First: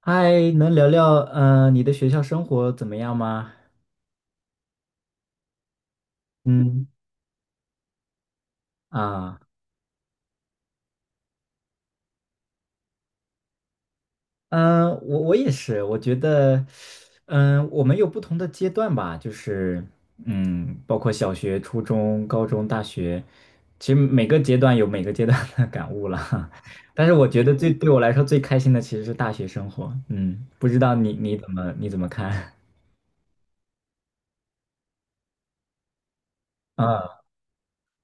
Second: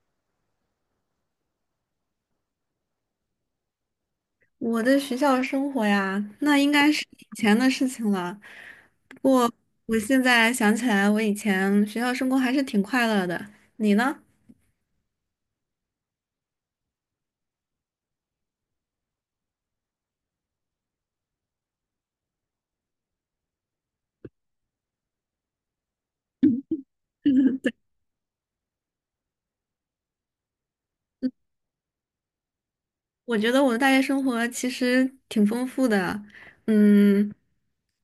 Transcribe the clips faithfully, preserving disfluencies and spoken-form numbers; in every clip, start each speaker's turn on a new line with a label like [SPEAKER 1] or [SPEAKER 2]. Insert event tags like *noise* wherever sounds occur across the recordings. [SPEAKER 1] 嗨，能聊聊嗯你的学校生活怎么样吗？
[SPEAKER 2] 我的学校生活呀，那应
[SPEAKER 1] 嗯。
[SPEAKER 2] 该是以前的事情了。不
[SPEAKER 1] 啊。
[SPEAKER 2] 过我现在想起来，我以前学校生活还是挺快乐的。你呢？
[SPEAKER 1] 嗯，我我也是，我觉得，嗯，我们有不同的阶段吧，就是嗯，包括小学、初中、高中、大学，其实每个阶段有每个阶段的 *laughs* 感悟了。*laughs* 但是我觉得最对我来说最开心的其实是大学生活。嗯，不知道你你怎么你怎么看？
[SPEAKER 2] 我觉得我的大学生活其实挺丰富的，
[SPEAKER 1] *laughs* 啊。
[SPEAKER 2] 嗯，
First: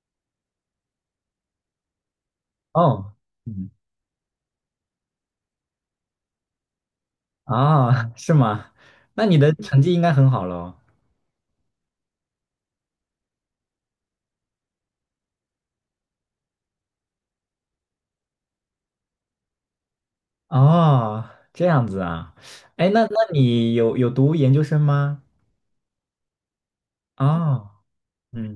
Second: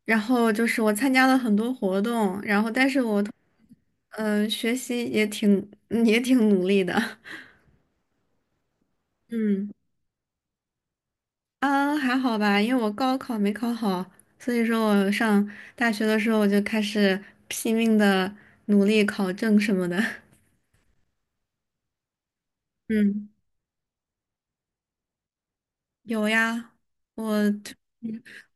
[SPEAKER 2] 然后就是我参加了很多活动，然后但是
[SPEAKER 1] 哦。
[SPEAKER 2] 我，
[SPEAKER 1] 嗯。
[SPEAKER 2] 嗯、学习也挺也挺努力的，
[SPEAKER 1] 啊，是吗？那
[SPEAKER 2] *laughs*
[SPEAKER 1] 你的
[SPEAKER 2] 嗯。
[SPEAKER 1] 成绩应该很好喽。
[SPEAKER 2] 嗯，还好吧，因为我高考没考好，所以说我上大学的时候我就开始拼命的努力考证什么的。*laughs*
[SPEAKER 1] 哦，这样子啊，哎，那那
[SPEAKER 2] 嗯，
[SPEAKER 1] 你有有读研究生吗？
[SPEAKER 2] 有呀，我
[SPEAKER 1] 哦，
[SPEAKER 2] 就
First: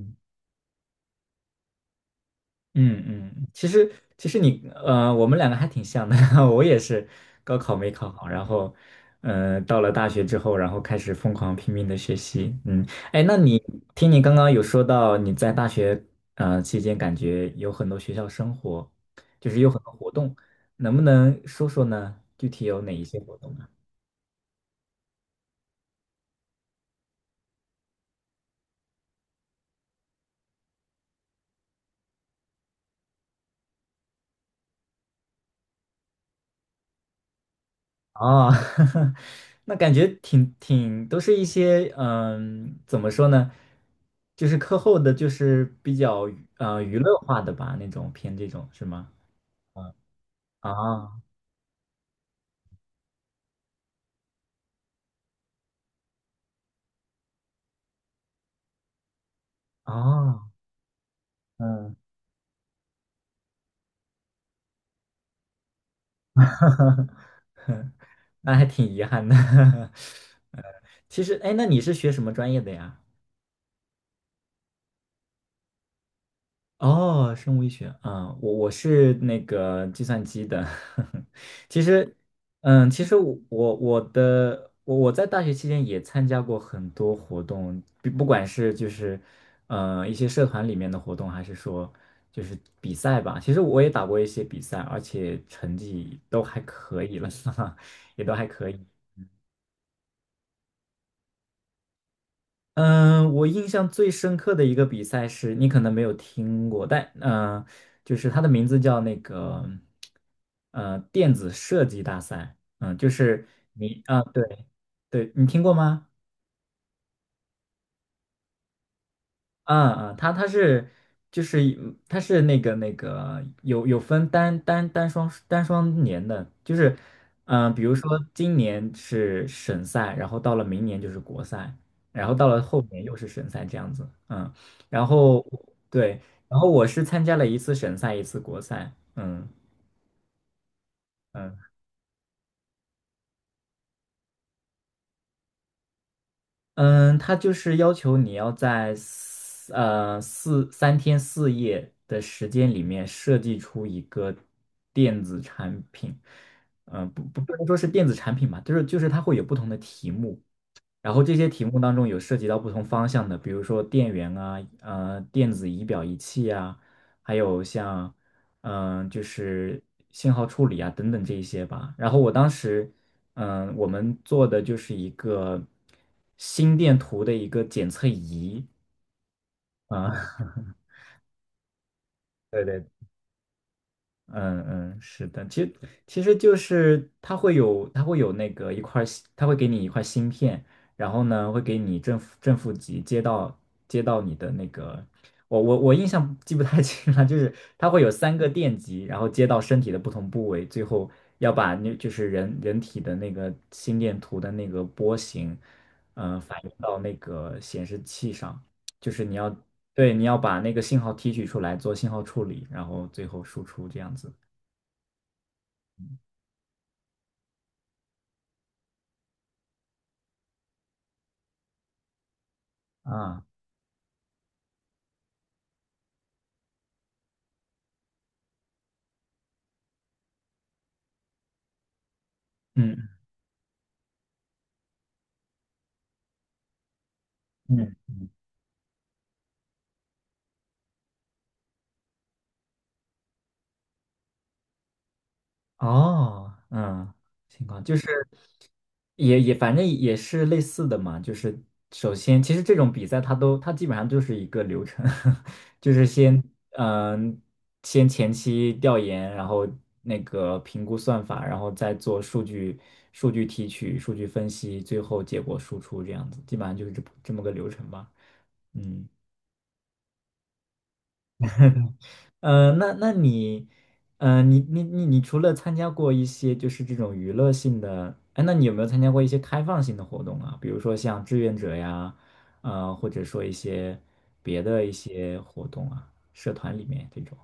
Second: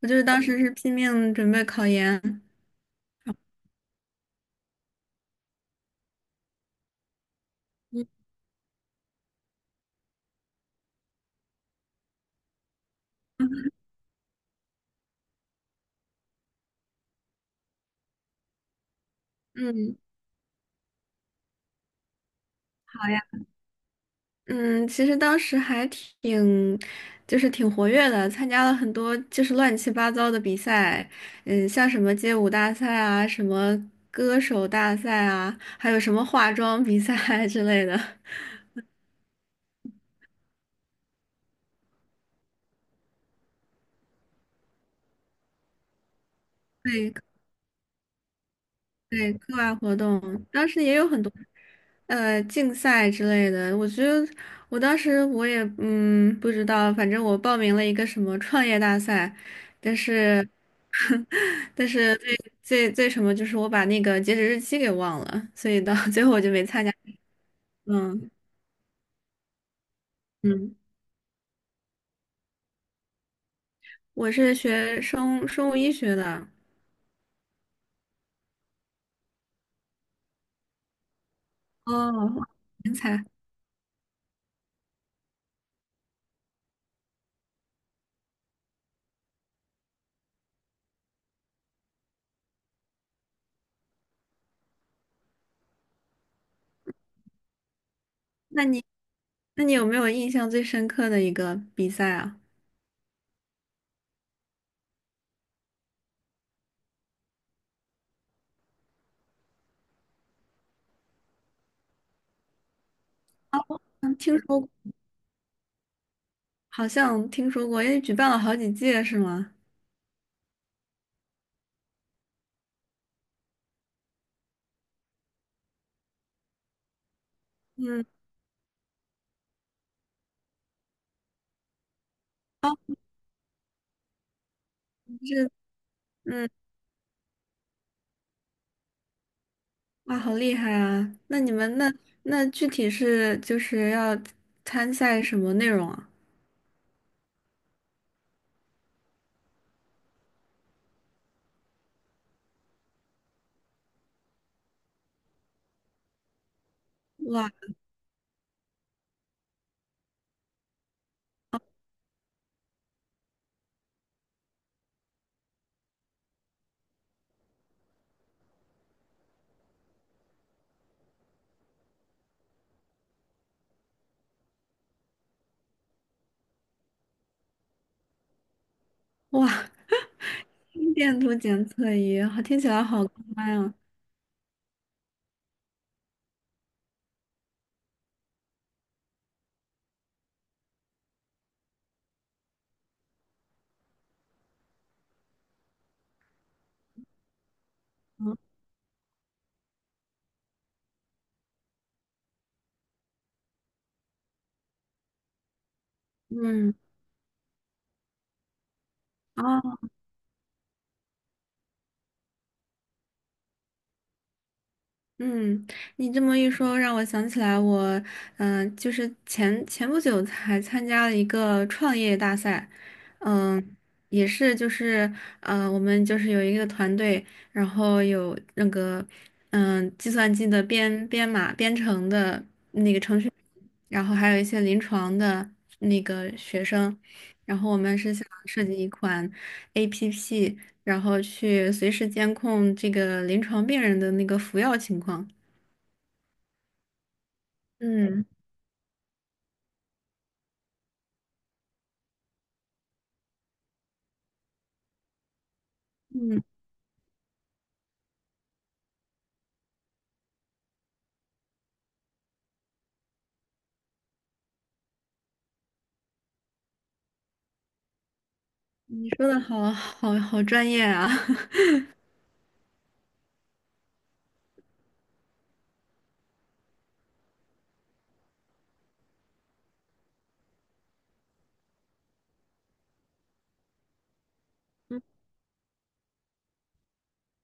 [SPEAKER 2] 我就是当时是拼命准备考研。
[SPEAKER 1] 嗯嗯，其实其实你呃，我们两个还挺像的，*laughs* 我也是高考没
[SPEAKER 2] 嗯，
[SPEAKER 1] 考好，然后呃，到了大学之后，然后开始疯狂拼命的学习，嗯，哎，那你听你刚刚有说到你在大学呃期间感觉有很多学校生活，就是有很多
[SPEAKER 2] 嗯，
[SPEAKER 1] 活动，能不能说说呢？具体有哪一
[SPEAKER 2] 好
[SPEAKER 1] 些
[SPEAKER 2] 呀
[SPEAKER 1] 活动？
[SPEAKER 2] 嗯，其实当时还挺，就是挺活跃的，参加了很多就是乱七八糟的比赛，嗯，像什么街舞大赛啊，什么歌手大赛啊，还有什么化妆比赛 *laughs* 之类的。*laughs*
[SPEAKER 1] 哦，*laughs* 那感觉挺挺都是一些嗯，怎么说呢，就是课后的，就是比较呃娱
[SPEAKER 2] 对。
[SPEAKER 1] 乐化的吧，那种偏这种是吗？
[SPEAKER 2] 对，课外活动，当时也有
[SPEAKER 1] 啊。
[SPEAKER 2] 很多，呃，竞赛之类的。我觉得我当时我也嗯不知道，反正我报名了一个什么创业大赛，但是
[SPEAKER 1] 哦。
[SPEAKER 2] *laughs* 但
[SPEAKER 1] 嗯。
[SPEAKER 2] 是最最最什么就是我把那个截止日期给忘了，所以到 *laughs* 最后我就没参加。
[SPEAKER 1] *laughs*
[SPEAKER 2] 嗯
[SPEAKER 1] 那还挺遗憾的。*laughs* 呃，
[SPEAKER 2] 嗯，
[SPEAKER 1] 其实哎，那你是学什么专业的呀？
[SPEAKER 2] 我是学生生物医学的。
[SPEAKER 1] 哦，生物医学啊，我我是那个计算机的，*laughs* 其实，
[SPEAKER 2] 哦，
[SPEAKER 1] 嗯，
[SPEAKER 2] 人
[SPEAKER 1] 其实
[SPEAKER 2] 才。
[SPEAKER 1] 我我我的我我在大学期间也参加过很多活动，不不管是就是呃一些社团里面的活动，还是说就是比赛吧。其实我也打过一些比赛，而且成绩都还可以了，*laughs* 哈哈，也都还
[SPEAKER 2] 那
[SPEAKER 1] 可
[SPEAKER 2] 你
[SPEAKER 1] 以。
[SPEAKER 2] 那你有没有印象最深刻的一个比赛啊？
[SPEAKER 1] 嗯，我印象最深刻的一个比赛是你可能没有听过，但嗯、呃就是它的名字叫那个呃电子设计大赛，嗯，就是你啊，
[SPEAKER 2] 听说
[SPEAKER 1] 对
[SPEAKER 2] 过。
[SPEAKER 1] 对，你听过吗？
[SPEAKER 2] 好像听说过，因为举办了好几届是吗？
[SPEAKER 1] 嗯嗯，它它是就是一它是那个那个有有分单单单双单双年的，就是嗯、呃比如
[SPEAKER 2] 嗯，
[SPEAKER 1] 说今年是省赛，然后到了明年就是国赛，然后到了
[SPEAKER 2] 哦，
[SPEAKER 1] 后年又是省赛这样子，嗯，然后
[SPEAKER 2] 是，
[SPEAKER 1] 对，
[SPEAKER 2] 嗯，
[SPEAKER 1] 然后我是参加了一次省赛，一次国赛，嗯。
[SPEAKER 2] 哇，好厉害啊！那你
[SPEAKER 1] 嗯。
[SPEAKER 2] 们那那具体是就是要参赛什么内容啊？
[SPEAKER 1] 嗯，他就是要求你要在四呃四三天四夜的时间里面设计出一个电子产品，嗯、不不
[SPEAKER 2] 哇
[SPEAKER 1] 不能说是电子产品吧，就是就是它会有不同的题目，然后这些题目当中有涉及到不同方向的，比如说电源啊，呃，电子仪表仪器啊，还有像，嗯、就是信号处理啊等等这一些吧。然后我当时，嗯、我们做的就是一个心电图的一个检测仪
[SPEAKER 2] 哇，
[SPEAKER 1] 啊，
[SPEAKER 2] *laughs* 心电图检测仪，好，
[SPEAKER 1] *laughs*
[SPEAKER 2] 听
[SPEAKER 1] 对
[SPEAKER 2] 起来
[SPEAKER 1] 对。
[SPEAKER 2] 好高端啊！
[SPEAKER 1] 嗯嗯，是的，其实其实就是它会有它会有那个一块儿芯它会给你一块芯片，然后呢会给你正负正负极接到接到你的那个，我我我印象记不太 *laughs* 清了，就是它会有三个电极，然后接到身体的不同部位，最后要把那就是人人体的那个心电图的那个波形，呃，反映
[SPEAKER 2] 嗯，
[SPEAKER 1] 到那个显示器上，就是你要
[SPEAKER 2] 哦
[SPEAKER 1] 对，你要把那个信号提取出来做信号处理，然后最后输出这样子。
[SPEAKER 2] 嗯，你这么一说，让我想起来我，嗯、就是前前不久才参加了一个创业大赛，
[SPEAKER 1] 啊。
[SPEAKER 2] 嗯、也是就是，呃，我们就是有一个团队，然后有那个，嗯、计算机的编编码编程的那个
[SPEAKER 1] 嗯
[SPEAKER 2] 程序员然后还有一些临床的那个学生，然后我
[SPEAKER 1] 嗯。
[SPEAKER 2] 们是想设计一款 A P P。然后去随时监控这个临床病人的那个服药情况。
[SPEAKER 1] 哦。嗯。情况就是
[SPEAKER 2] 嗯
[SPEAKER 1] 也也反正也是类似的嘛，就是首先其实这种比赛它都它基本上就是一个流程，*laughs* 就是
[SPEAKER 2] 嗯，
[SPEAKER 1] 先嗯、先前期调研，然后那个评估算法，然后再做数据数据提取、数据分析，最后结果输出这样子，基本上就是这这么个流程吧。嗯。
[SPEAKER 2] 你说的好好好专业啊！*laughs*
[SPEAKER 1] 呃，那那你，呃，你你你你除了参加过一些就是这种娱乐性的，哎，那你有没有参加过一些开放性的活动啊？比如说像志愿者呀，呃，或者说一些别的一些活动啊，社团里面这种。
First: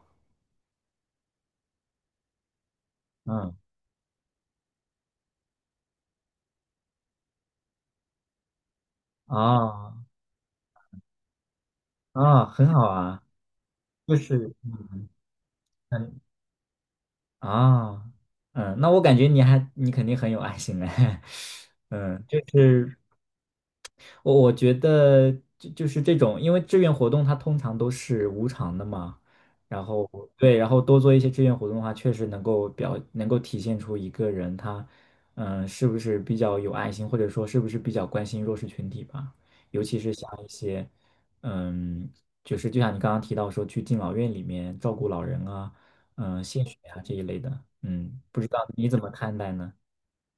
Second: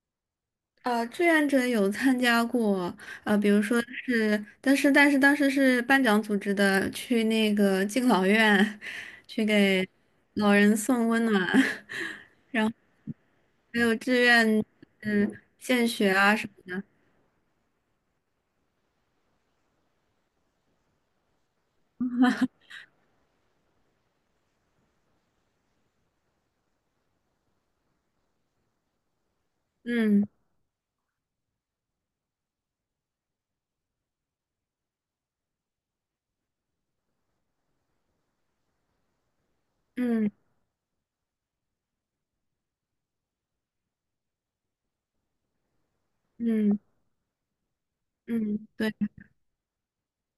[SPEAKER 2] 啊，呃，志愿者有参加过，呃，比
[SPEAKER 1] 嗯。
[SPEAKER 2] 如说是，但是但是当时是班长组织的，去那个敬老院，去给
[SPEAKER 1] 啊
[SPEAKER 2] 老人送温暖，*laughs*
[SPEAKER 1] 啊。很好啊，
[SPEAKER 2] 还有
[SPEAKER 1] 就
[SPEAKER 2] 志
[SPEAKER 1] 是
[SPEAKER 2] 愿，
[SPEAKER 1] 嗯
[SPEAKER 2] 嗯，献血
[SPEAKER 1] 嗯
[SPEAKER 2] 啊什么，
[SPEAKER 1] 啊嗯，那我感觉你还你肯定很有爱心哎，*laughs* 嗯，就是。我我觉得就就是这种，因为志愿活动它通常都是无偿的嘛，然后
[SPEAKER 2] 嗯
[SPEAKER 1] 对，然后多做一些志愿活动的话，确实能够表能够体现出一个人他嗯呃是不是比较有爱心，或者说是不是比较关心弱势群体吧，尤其是像
[SPEAKER 2] 嗯
[SPEAKER 1] 一些嗯，就是就像你刚刚提到说去敬老院里面照顾老人啊，嗯，献血
[SPEAKER 2] 嗯
[SPEAKER 1] 啊这一类的，嗯，不知道
[SPEAKER 2] 嗯，
[SPEAKER 1] 你
[SPEAKER 2] 对。
[SPEAKER 1] 怎么看待呢？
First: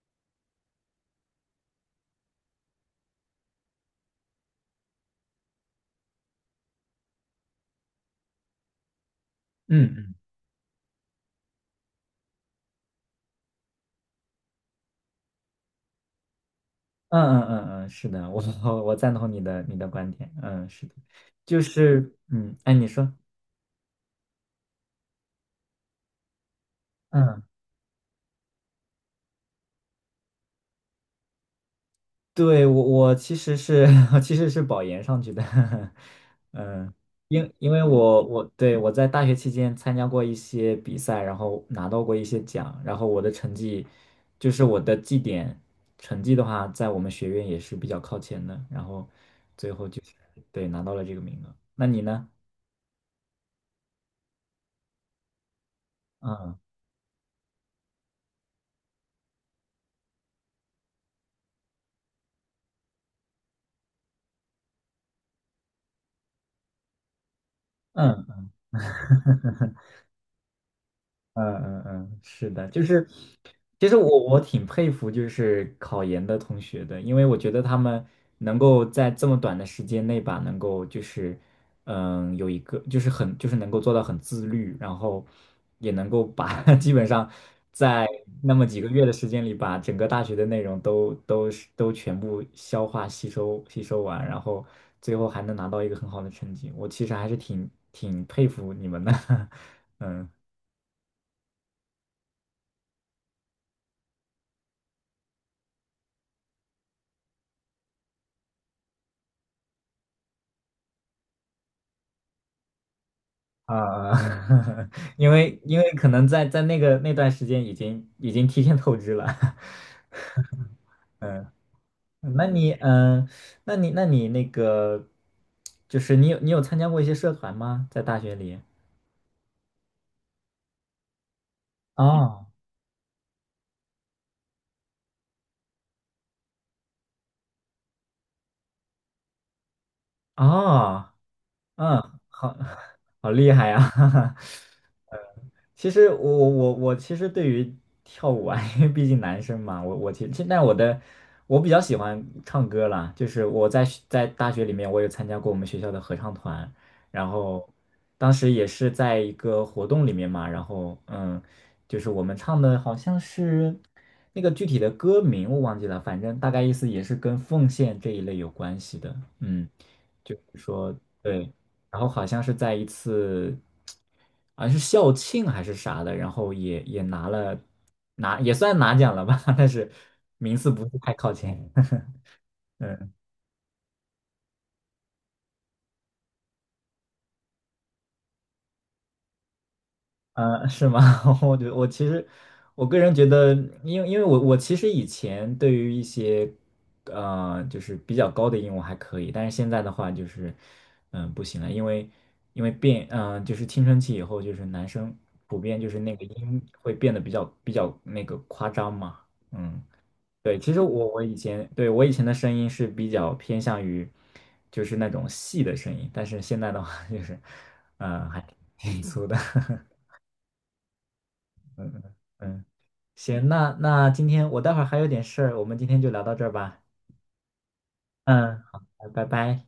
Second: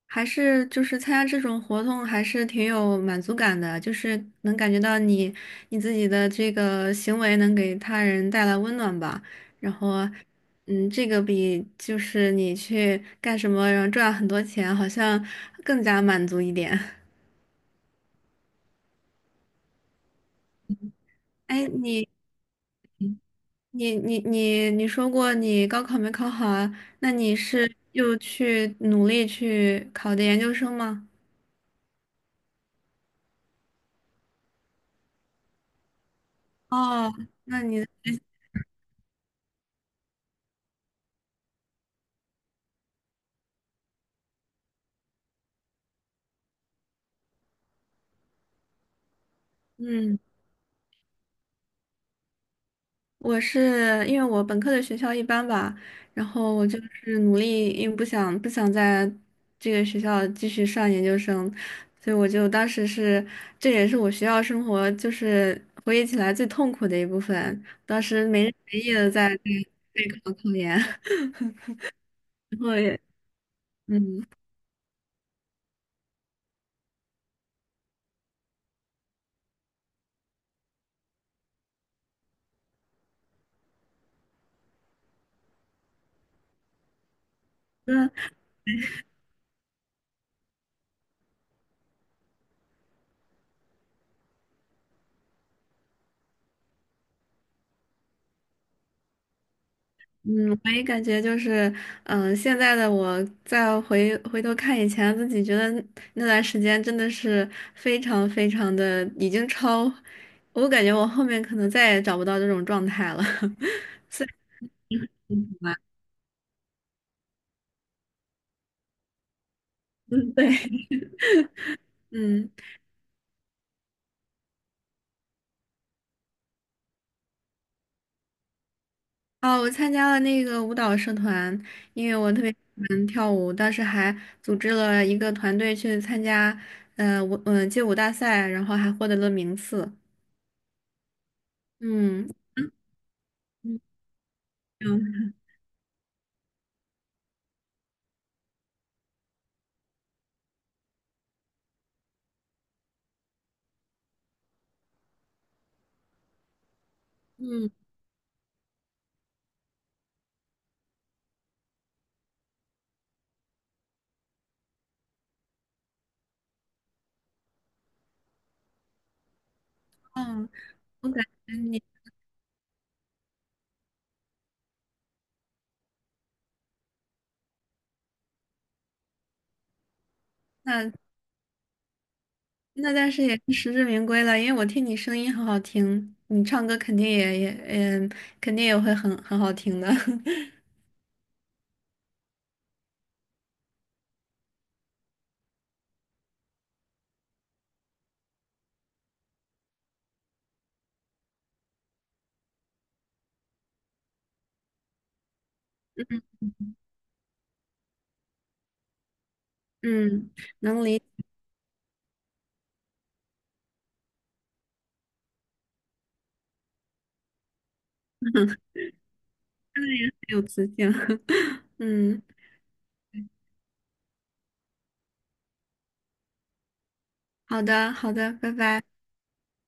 [SPEAKER 2] 还是就是参加这种活动还是挺有满足感的，就是能感觉到你你自己的这个行为能给他人带来温暖吧。然后，
[SPEAKER 1] 嗯
[SPEAKER 2] 嗯，这个比就是你去干什么然后赚很多钱，好像更加满足一点。*laughs*
[SPEAKER 1] 嗯嗯嗯嗯，是的，我我我赞同你的你的观点，嗯，是的，就
[SPEAKER 2] 哎，你
[SPEAKER 1] 是嗯，哎，你说，
[SPEAKER 2] 你你你你说过你高考没考好啊？那你
[SPEAKER 1] 嗯，
[SPEAKER 2] 是又去努力去考的研究生吗？
[SPEAKER 1] 对我我其实是 *laughs* 我其实是保研上去的，*laughs* 嗯，
[SPEAKER 2] 哦，
[SPEAKER 1] 因
[SPEAKER 2] 那
[SPEAKER 1] 因为
[SPEAKER 2] 你
[SPEAKER 1] 我我对我在大学期间参加过一些比赛，然后拿到过一些奖，然后我的成绩就是我的绩点成绩的话，在我们学院也是比较靠前的，然后
[SPEAKER 2] 嗯。
[SPEAKER 1] 对拿到了这个名额，那你呢？
[SPEAKER 2] 我是因为我本科的学校一般吧，然后
[SPEAKER 1] 嗯。
[SPEAKER 2] 我就是努力，因为不想不想在这个学校继续上研究生，所以我就当时是，这也是我学校生活就是回忆起来最痛苦的一部分。当时
[SPEAKER 1] 嗯
[SPEAKER 2] 没日没夜的在在备考考研，
[SPEAKER 1] 嗯嗯嗯，是
[SPEAKER 2] *laughs* 然
[SPEAKER 1] 的，
[SPEAKER 2] 后
[SPEAKER 1] 就
[SPEAKER 2] 也
[SPEAKER 1] 是，其实我
[SPEAKER 2] 嗯，
[SPEAKER 1] 我挺佩服就是考研的同学的，因为我觉得他们能够在这么短的时间内吧，能够就是，嗯，有一个就是很就是能够做到很自律，然后也能够把 *laughs* 基本上在
[SPEAKER 2] 那。
[SPEAKER 1] 那么几个月的时间里，把整个大学的内容都都是都全部消化吸收吸收完，然后最后还能拿到一个很好的成绩，我其实还是挺挺佩服你们的，*laughs* 嗯。
[SPEAKER 2] 嗯，我也感觉就是，嗯、现在的我再回回头看以前自己，觉得那段时间真的是非常非常的已经超，我感觉我后面可能再也找不到这种状态了。*laughs*
[SPEAKER 1] 啊，*laughs* 因为因为可能在在那个那段时间已经已经提前透支了，*laughs*
[SPEAKER 2] 嗯，对，
[SPEAKER 1] 嗯，那
[SPEAKER 2] 嗯，
[SPEAKER 1] 你嗯，那你那你那个，就是你有你有参加过一些社团吗？在大学里？
[SPEAKER 2] 哦，我参加了那个舞蹈社团，因为我特
[SPEAKER 1] 哦
[SPEAKER 2] 别喜欢跳舞，当时还组织了一个团队去参加，呃，舞，嗯、街舞大赛，然后还获得了名次。
[SPEAKER 1] 哦。嗯。
[SPEAKER 2] 嗯
[SPEAKER 1] 好。*laughs* 好厉害
[SPEAKER 2] 嗯
[SPEAKER 1] 呀，*laughs*
[SPEAKER 2] 嗯。
[SPEAKER 1] 其实我我我我其实对于跳舞啊，*laughs* 因为毕竟男生嘛，我我其实但我的我比较喜欢唱歌啦，就是我在学在大学里面，我有参加过我们学校的合唱团，然后
[SPEAKER 2] 嗯，
[SPEAKER 1] 当时也是在一个活动里面嘛，然后嗯，就是我们唱的好像是那个具体的歌名我忘记了，反正大概意思也是跟奉献这一类有关系的，嗯，就是
[SPEAKER 2] 哦，
[SPEAKER 1] 说
[SPEAKER 2] 我感
[SPEAKER 1] 对。
[SPEAKER 2] 觉你。
[SPEAKER 1] 然后好像是在一次，好像是校庆还是啥的，然后也也拿了拿也算拿奖了吧，*laughs* 但是名次不
[SPEAKER 2] 那
[SPEAKER 1] 是太靠前。*laughs*
[SPEAKER 2] 那但是也是实至名归了，因为我听你声音很好听，你唱歌肯定也也嗯，肯定也会很很好听的。*laughs*
[SPEAKER 1] 嗯，是吗？*laughs* 我觉得我其实，我个人觉得，因为因为我我其实以前对于一些，呃，就是比较高的音我还可以，但是现在的话就是，嗯、不行了，因为因为变，嗯、就是青春期以后，就是男生普遍就是那个音会变得比较比较那个夸张嘛，嗯，
[SPEAKER 2] 嗯，
[SPEAKER 1] 对，其实
[SPEAKER 2] 能理
[SPEAKER 1] 我我
[SPEAKER 2] 解
[SPEAKER 1] 以前对我以前的声音是比较偏向于，就是那种细的声音，但是现在的话就是，嗯、还挺粗的。*laughs*
[SPEAKER 2] 有磁性。*laughs*
[SPEAKER 1] 嗯嗯，
[SPEAKER 2] 嗯，
[SPEAKER 1] 嗯，行，那那今天我待会儿还有点事儿，我们今天就聊到这儿吧。
[SPEAKER 2] 好的好的，拜
[SPEAKER 1] 嗯，好，
[SPEAKER 2] 拜。
[SPEAKER 1] 拜拜。